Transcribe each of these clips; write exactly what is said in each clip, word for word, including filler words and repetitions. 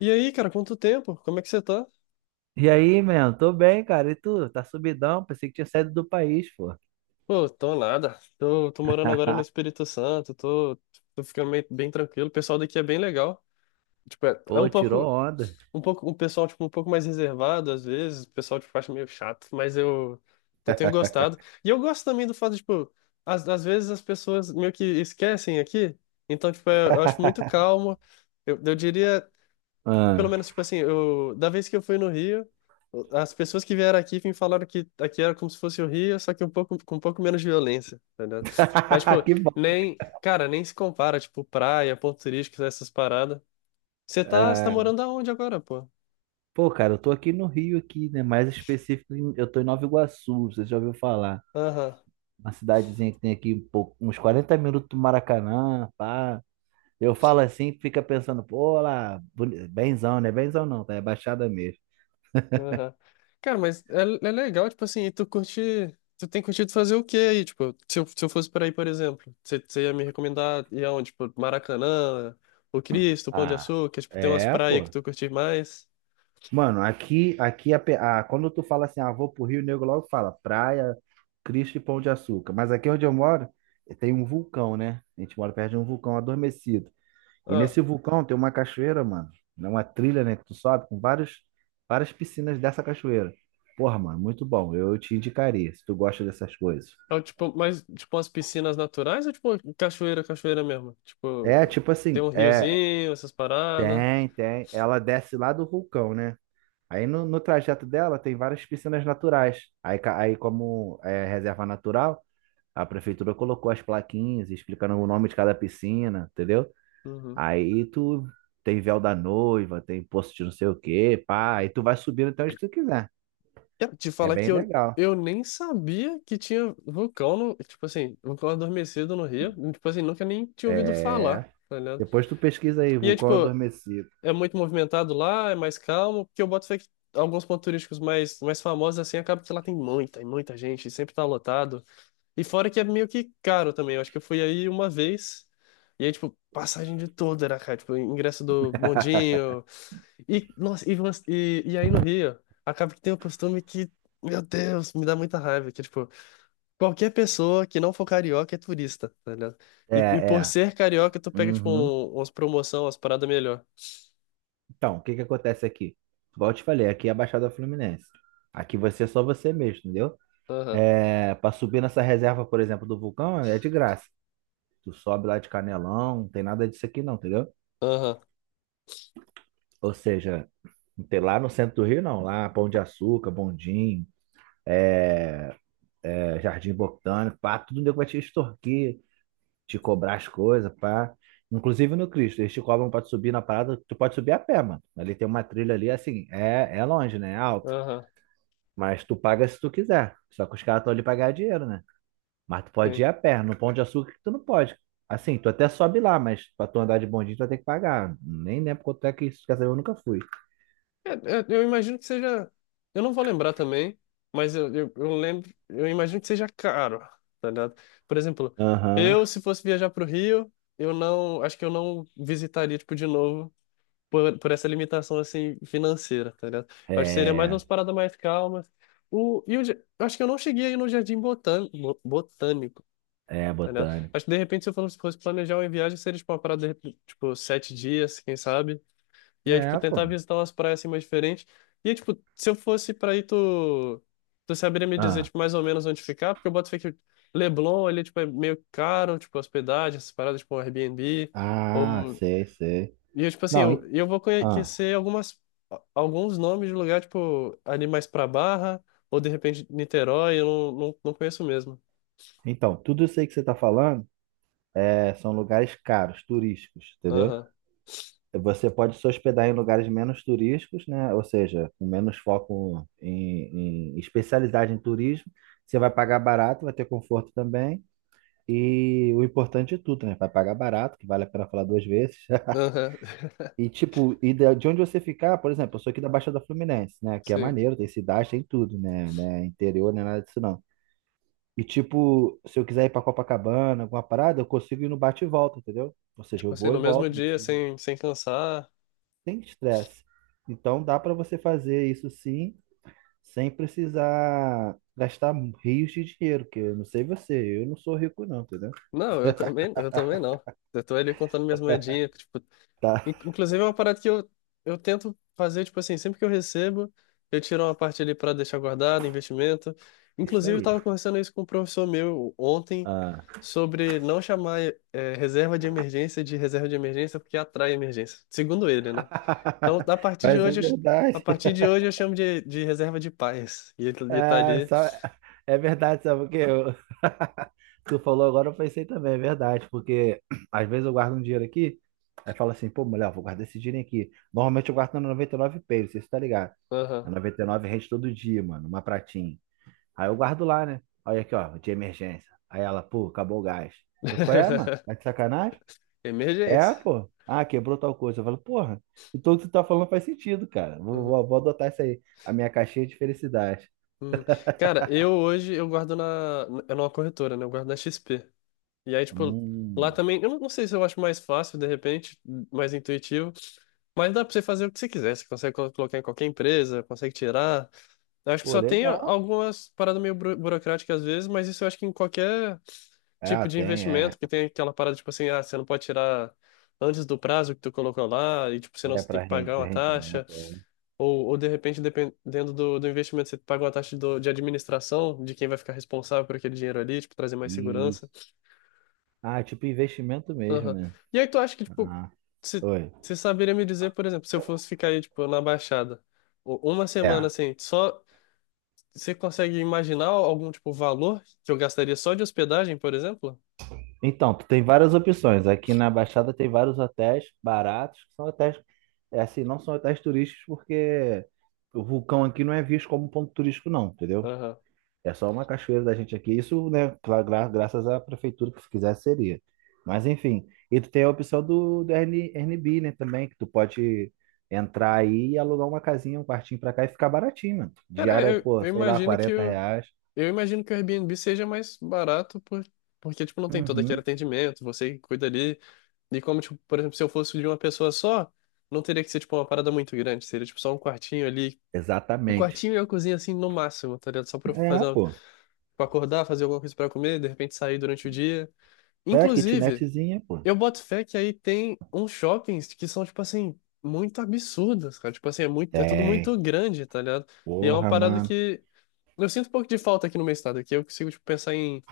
E aí, cara, quanto tempo? Como é que você tá? E aí, mano? Tô bem, cara. E tu? Tá subidão? Pensei que tinha saído do país, pô. Pô, tô nada. Tô, tô morando agora no Espírito Santo, tô, tô ficando meio- bem tranquilo. O pessoal daqui é bem legal. Tipo, é, é Pô, um tirou pouco, onda. um pouco, um pessoal, tipo, um pouco mais reservado às vezes. O pessoal, tipo, acha meio chato, mas eu, eu tenho gostado. E eu gosto também do fato, tipo, às, às vezes as pessoas meio que esquecem aqui. Então, tipo, é- eu acho muito calmo. Eu, eu diria. Pelo Ah. menos, tipo assim, eu, da vez que eu fui no Rio, as pessoas que vieram aqui me falaram que aqui era como se fosse o Rio, só que um pouco, com um pouco menos violência, tá ligado? Mas, tipo, Que bom. nem, cara, nem se compara, tipo, praia, pontos turísticos, essas paradas. Você tá, você tá Ah. morando aonde agora, pô? Pô, cara, eu tô aqui no Rio aqui, né? Mais específico, em- eu tô em Nova Iguaçu, você já ouviu falar? Aham, Uma cidadezinha que tem aqui um pouco- uns quarenta minutos do Maracanã, pá. Eu falo assim, fica pensando, pô, lá, boni- benzão, né? Benzão não, tá? É Baixada mesmo. aham. Cara, mas é, é legal, tipo assim, e tu curte, tu tem curtido fazer o quê aí? Tipo, se eu, se eu fosse por aí, por exemplo, você você ia me recomendar ir aonde? Tipo, Maracanã, o Cristo, o Pão de Ah, Açúcar, tipo, tem umas é, praias que pô. tu curte mais? Mano, aqui, aqui a, pe- a- quando tu fala assim, ah, vou pro Rio, o nego logo fala praia, Cristo e Pão de Açúcar. Mas aqui onde eu moro, tem um vulcão, né? A gente mora perto de um vulcão adormecido. E Ah, nesse vulcão tem uma cachoeira, mano. É uma trilha, né? Que tu sobe com vários, várias piscinas dessa cachoeira. Porra, mano, muito bom. Eu te indicaria, se tu gosta dessas coisas. é o tipo, mas tipo umas piscinas naturais ou tipo cachoeira, cachoeira mesmo? É, Tipo, tipo tem assim, um é, riozinho, essas paradas. tem, tem. Ela desce lá do vulcão, né? Aí no, no trajeto dela tem várias piscinas naturais. Aí, ca- aí como é reserva natural, a prefeitura colocou as plaquinhas explicando o nome de cada piscina, entendeu? Uhum. Aí tu tem véu da noiva, tem poço de não sei o quê, pá. Aí tu vai subindo até onde tu quiser. Cara, te É falar bem que eu, legal. eu nem sabia que tinha vulcão no, tipo assim, vulcão adormecido no Rio. Tipo assim, nunca nem tinha ouvido É. falar, tá ligado? Depois tu pesquisa aí, E é vulcão tipo, adormecido. é muito movimentado lá, é mais calmo, porque eu boto fé que alguns pontos turísticos mais, mais famosos assim, acaba que lá tem muita, e muita gente, sempre tá lotado. E fora que é meio que caro também. Eu acho que eu fui aí uma vez. E aí, tipo, passagem de tudo era caro. Tipo, ingresso do bondinho. E, nossa, e, umas- e, e aí no Rio, acaba que tem um costume que, meu Deus, me dá muita raiva. Que, tipo, qualquer pessoa que não for carioca é turista, tá ligado? É, E, e por é. ser carioca, tu pega, tipo, Uhum. um, umas promoção, umas paradas melhor. Então, o que que acontece aqui? Igual eu te falei, aqui é a Baixada Fluminense. Aqui vai ser só você mesmo, entendeu? Aham, É, para subir nessa reserva, por exemplo, do vulcão, é de graça. Tu sobe lá de Canelão, não tem nada disso aqui não, entendeu? aham, Ou seja, não tem lá no centro do Rio não, lá Pão de Açúcar, Bondim, é, é, Jardim Botânico, pá, tudo nego vai te extorquir, te cobrar as coisas, pá. Inclusive no Cristo, eles te cobram pra tu subir na parada, tu pode subir a pé, mano. Ali tem uma trilha ali, assim, é, é longe, né? É alto. aham. Mas tu paga se tu quiser. Só que os caras estão ali pra ganhar dinheiro, né? Mas tu pode ir a pé. No Pão de Açúcar que tu não pode. Assim, tu até sobe lá, mas pra tu andar de bondinho tu vai ter que pagar. Nem lembro quanto é que isso. Quer saber, eu nunca fui. É, é, eu imagino que seja. Eu não vou lembrar também, mas eu, eu, eu lembro. Eu imagino que seja caro, tá ligado? Por exemplo, Aham. eu, se fosse viajar pro Rio, eu não. Acho que eu não visitaria, tipo, de novo por, por essa limitação, assim, financeira, tá ligado? Eu acho que seria mais É, umas paradas mais calmas. O, e o, ja- eu acho que eu não cheguei aí no Jardim Botan- Bo- Botânico, é tá ligado? botânico. Acho que, de repente, se eu fosse fosse planejar uma viagem, seria, tipo, uma parada, de, repente, tipo, sete dias, quem sabe? E aí, tipo, É, pô. tentar visitar umas praias assim mais diferentes. E, aí, tipo, se eu fosse pra aí, tu, tu saberia me dizer, Ah, tipo, mais ou menos onde ficar? Porque eu boto fé que Leblon ali, tipo, é meio caro, tipo, hospedagem, essas paradas, tipo, um Airbnb. ah, Ou... sei, sei. E, eu, tipo assim, Não, eu, en- eu vou ah. conhecer algumas, alguns nomes de lugar, tipo, ali mais pra Barra, ou de repente Niterói, eu não, não, não conheço mesmo. Então, tudo isso aí que você tá falando é, são lugares caros, turísticos, entendeu? Aham, Você pode se hospedar em lugares menos turísticos, né? Ou seja, com menos foco em, em especialidade em turismo. Você vai pagar barato, vai ter conforto também. E o importante é tudo, né? Vai pagar barato, que vale a pena falar duas vezes. aham, E tipo, e da- de onde você ficar, por exemplo, eu sou aqui da Baixada Fluminense, né? Que é sim. maneiro, tem cidade, tem tudo, né? né? Interior, nem nada disso não. E tipo, se eu quiser ir pra Copacabana, alguma parada, eu consigo ir no bate e volta, entendeu? Ou seja, eu Tipo assim, vou e no mesmo volto, não dia, preciso- sem, sem cansar. sem estresse. Então dá pra você fazer isso sim, sem precisar gastar rios de dinheiro, que eu não sei você, eu não sou rico não, entendeu? Não, eu também, eu também não. Eu tô ali contando minhas moedinhas, tipo, Tá, in- inclusive é uma parada que eu, eu tento fazer, tipo assim, sempre que eu recebo, eu tiro uma parte ali para deixar guardado, investimento. isso Inclusive, eu aí. tava conversando isso com um professor meu ontem Ah. sobre não chamar é, reserva de emergência de reserva de emergência porque atrai emergência, segundo ele, né? Então, a partir de Mas é hoje, eu ch- a verdade. partir de hoje eu chamo de, de reserva de paz. E ele, ele tá É, ali, só- é verdade, sabe porque eu... tu falou agora, eu pensei também, é verdade, porque às vezes eu guardo um dinheiro aqui, aí fala assim, pô, mulher, eu vou guardar esse dinheiro aqui. Normalmente eu guardo na noventa e nove Pay, não sei se você tá ligado. A aham. noventa e nove rende todo dia, mano, uma pratinha. Aí eu guardo lá, né? Olha aqui, ó, de emergência. Aí ela, pô, acabou o gás. Eu, qual é, mano? Tá de sacanagem? É, Emergência. pô. Ah, quebrou tal coisa. Eu falo, porra, então o que tu tá falando faz sentido, cara. Vou, Uhum. vou, vou adotar isso aí. A minha caixinha de felicidade. Uhum. Cara, eu hoje eu guardo na, é numa corretora, né? Eu guardo na X P. E aí, tipo, lá Hum, também, eu não não sei se eu acho mais fácil, de repente, mais intuitivo, mas dá pra você fazer o que você quiser. Você consegue colo- colocar em qualquer empresa, consegue tirar. Eu acho que pô, só tem legal. algumas paradas meio buro- burocráticas às vezes, mas isso eu acho que em qualquer tipo É, de tem, é. investimento, que tem aquela parada, tipo assim, ah, você não pode tirar antes do prazo que tu colocou lá, e tipo, senão É você tem para que pagar uma taxa. rendimento. É. Ou, ou de repente, dependendo do, do investimento, você paga uma taxa do, de administração, de quem vai ficar responsável por aquele dinheiro ali, tipo, trazer mais segurança. Isso. Ah, é tipo investimento mesmo, Aham. né? E aí tu acha que, tipo, Ah, você oi. você saberia me dizer, por exemplo, se eu fosse ficar aí, tipo, na Baixada, u- uma semana É. assim, só você consegue imaginar algum, tipo, valor que eu gastaria só de hospedagem, por exemplo? Então, tu tem várias opções. Aqui na Baixada tem vários hotéis baratos, que são hotéis, é assim, não são hotéis turísticos, porque o vulcão aqui não é visto como ponto turístico, não, entendeu? Aham. É só uma cachoeira da gente aqui. Isso, né, gra- gra- graças à prefeitura que se quisesse seria. Mas enfim, e tu tem a opção do, do Airbnb, Airbnb, né, também, que tu pode entrar aí e alugar uma casinha, um quartinho pra cá e ficar baratinho, mano. Cara, Diária, é, eu, pô, eu sei lá, imagino que quarenta o, reais. eu imagino que o Airbnb seja mais barato por, porque, tipo, não tem todo aquele Uhum. atendimento, você cuida ali. E como, tipo, por exemplo, se eu fosse de uma pessoa só, não teria que ser, tipo, uma parada muito grande. Seria, tipo, só um quartinho ali. Um Exatamente. quartinho e uma cozinha, assim, no máximo, tá ligado? Só pra eu fazer, É, uma- pô. pra acordar, fazer alguma coisa pra comer, de repente sair durante o dia. É, Inclusive, kitnetzinha, pô. eu boto fé que aí tem uns shoppings que são, tipo, assim, muito absurdos, cara. Tipo, assim, é muito, é tudo muito Tem. grande, tá ligado? E é uma Porra, parada mano. que eu sinto um pouco de falta aqui no meu estado, que eu consigo, tipo, pensar em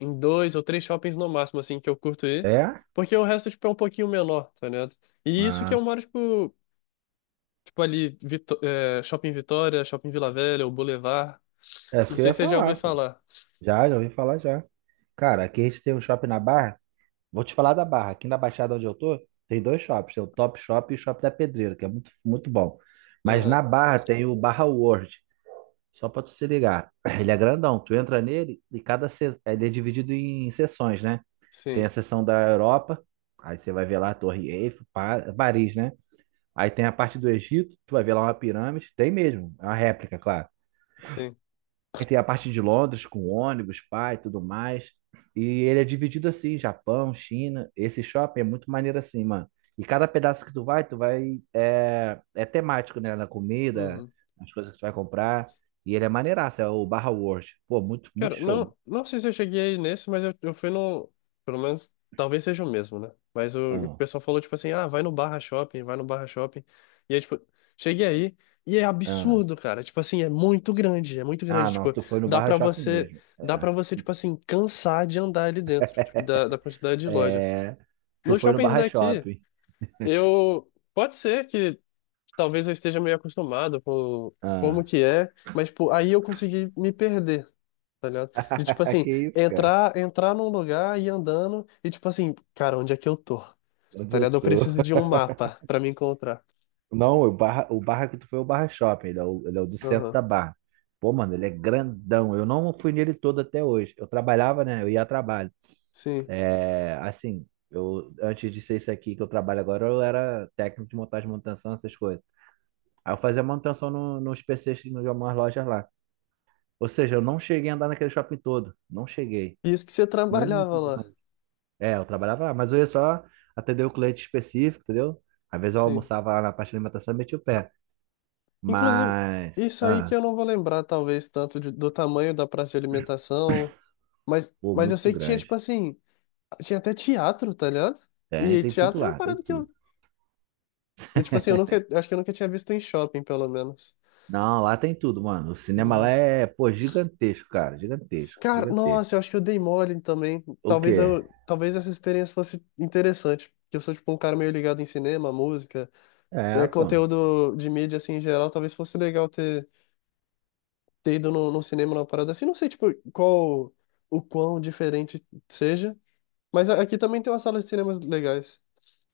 em dois ou três shoppings no máximo, assim, que eu curto ir. É? Porque o resto, tipo, é um pouquinho menor, tá ligado? E isso que eu Ah, moro, tipo, tipo ali, Vitó- é, Shopping Vitória, Shopping Vila Velha, o Boulevard. é isso Não que eu sei ia se você já falar, ouviu pô. falar. Já, já ouvi falar já. Cara, aqui a gente tem um shopping na Barra. Vou te falar da Barra. Aqui na Baixada onde eu tô, tem dois shops. Tem o Top Shop e o Shop da Pedreira, que é muito, muito bom. Mas na Aham. Barra tem o Barra World, só pra tu se ligar. Ele é grandão. Tu entra nele e cada se... ele é dividido em seções, né? Tem Sim, a seção da Europa, aí você vai ver lá a Torre Eiffel, Pa- Paris, né? Aí tem a parte do Egito, tu vai ver lá uma pirâmide. Tem mesmo, é uma réplica, claro. sim. Aí tem a parte de Londres com ônibus, pai, tudo mais. E ele é dividido assim, Japão, China. Esse shopping é muito maneiro assim, mano. E cada pedaço que tu vai, tu vai é, é temático, né? Na comida, Uhum. nas coisas que tu vai comprar. E ele é maneiraço, é o Barra World. Pô, muito, muito Cara, show. não, não sei se eu cheguei nesse, mas eu, eu fui no. Pelo menos, talvez seja o mesmo, né? Mas o, o Ah, pessoal falou, tipo assim, ah, vai no Barra Shopping, vai no Barra Shopping. E aí, tipo, cheguei aí e é ah. absurdo, cara. Tipo assim, é muito grande, é muito Ah, grande. não, Tipo, tu foi no dá Barra pra Shopping você, mesmo. dá É, pra você, tipo assim, cansar de andar ali dentro, tipo, da, da quantidade de lojas. é, tu Nos foi no shoppings Barra daqui, Shopping. eu. Pode ser que talvez eu esteja meio acostumado com como Ah. que é, mas, tipo, aí eu consegui me perder, tá ligado? De tipo assim, Que isso, cara? entrar, entrar num lugar, e ir andando e tipo assim, cara, onde é que eu tô? Onde Tá eu ligado? Eu tô? preciso de um mapa pra me encontrar. Não, o Barra, o Barra que tu foi é o Barra Shopping, ele é o, ele é o do centro Aham, da Barra. Pô, mano, ele é grandão. Eu não fui nele todo até hoje. Eu trabalhava, né? Eu ia a trabalho. sim. É, assim, eu antes de ser isso aqui que eu trabalho agora, eu era técnico de montagem, manutenção, essas coisas. Aí eu fazia manutenção no, nos P Cs de algumas lojas lá. Ou seja, eu não cheguei a andar naquele shopping todo. Não cheguei. E isso que você Muito trabalhava lá, grande. É, eu trabalhava lá, mas eu ia só atender o cliente específico, entendeu? Às vezes eu sim. almoçava lá na parte de alimentação e metia o pé. Inclusive, Mas. isso aí que ah, eu não vou lembrar, talvez, tanto de- do tamanho da praça de alimentação, mas, Pô, mas eu muito sei que tinha, tipo grande. assim, tinha até teatro, tá ligado? Tem, E tem tudo teatro é uma lá, tem parada que tudo. eu, eu, tipo assim, eu nunca, acho que eu nunca tinha visto em shopping, pelo menos. Não, lá tem tudo, mano. O cinema lá Uhum. é, pô, gigantesco, cara. Gigantesco, Cara, gigantesco. nossa, eu acho que eu dei mole também. O Talvez quê? eu, talvez essa experiência fosse interessante. Que eu sou tipo um cara meio ligado em cinema, música, é, É, pô. conteúdo de mídia assim em geral. Talvez fosse legal ter, ter ido no, no cinema numa parada assim. Não sei tipo qual o quão diferente seja, mas a- aqui também tem uma sala de cinemas legais.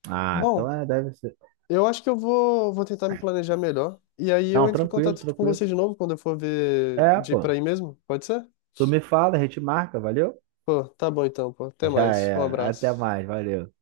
Ah, então Bom, é, deve ser. eu acho que eu vou, vou tentar me planejar melhor. E aí eu Não, entro em tranquilo, contato com tranquilo. você de novo quando eu for ver É, de ir pra pô. aí mesmo. Pode ser? Tu me fala, a gente marca, valeu? Pô, tá bom então, pô. Até Já mais. Um é. Até abraço. mais, valeu.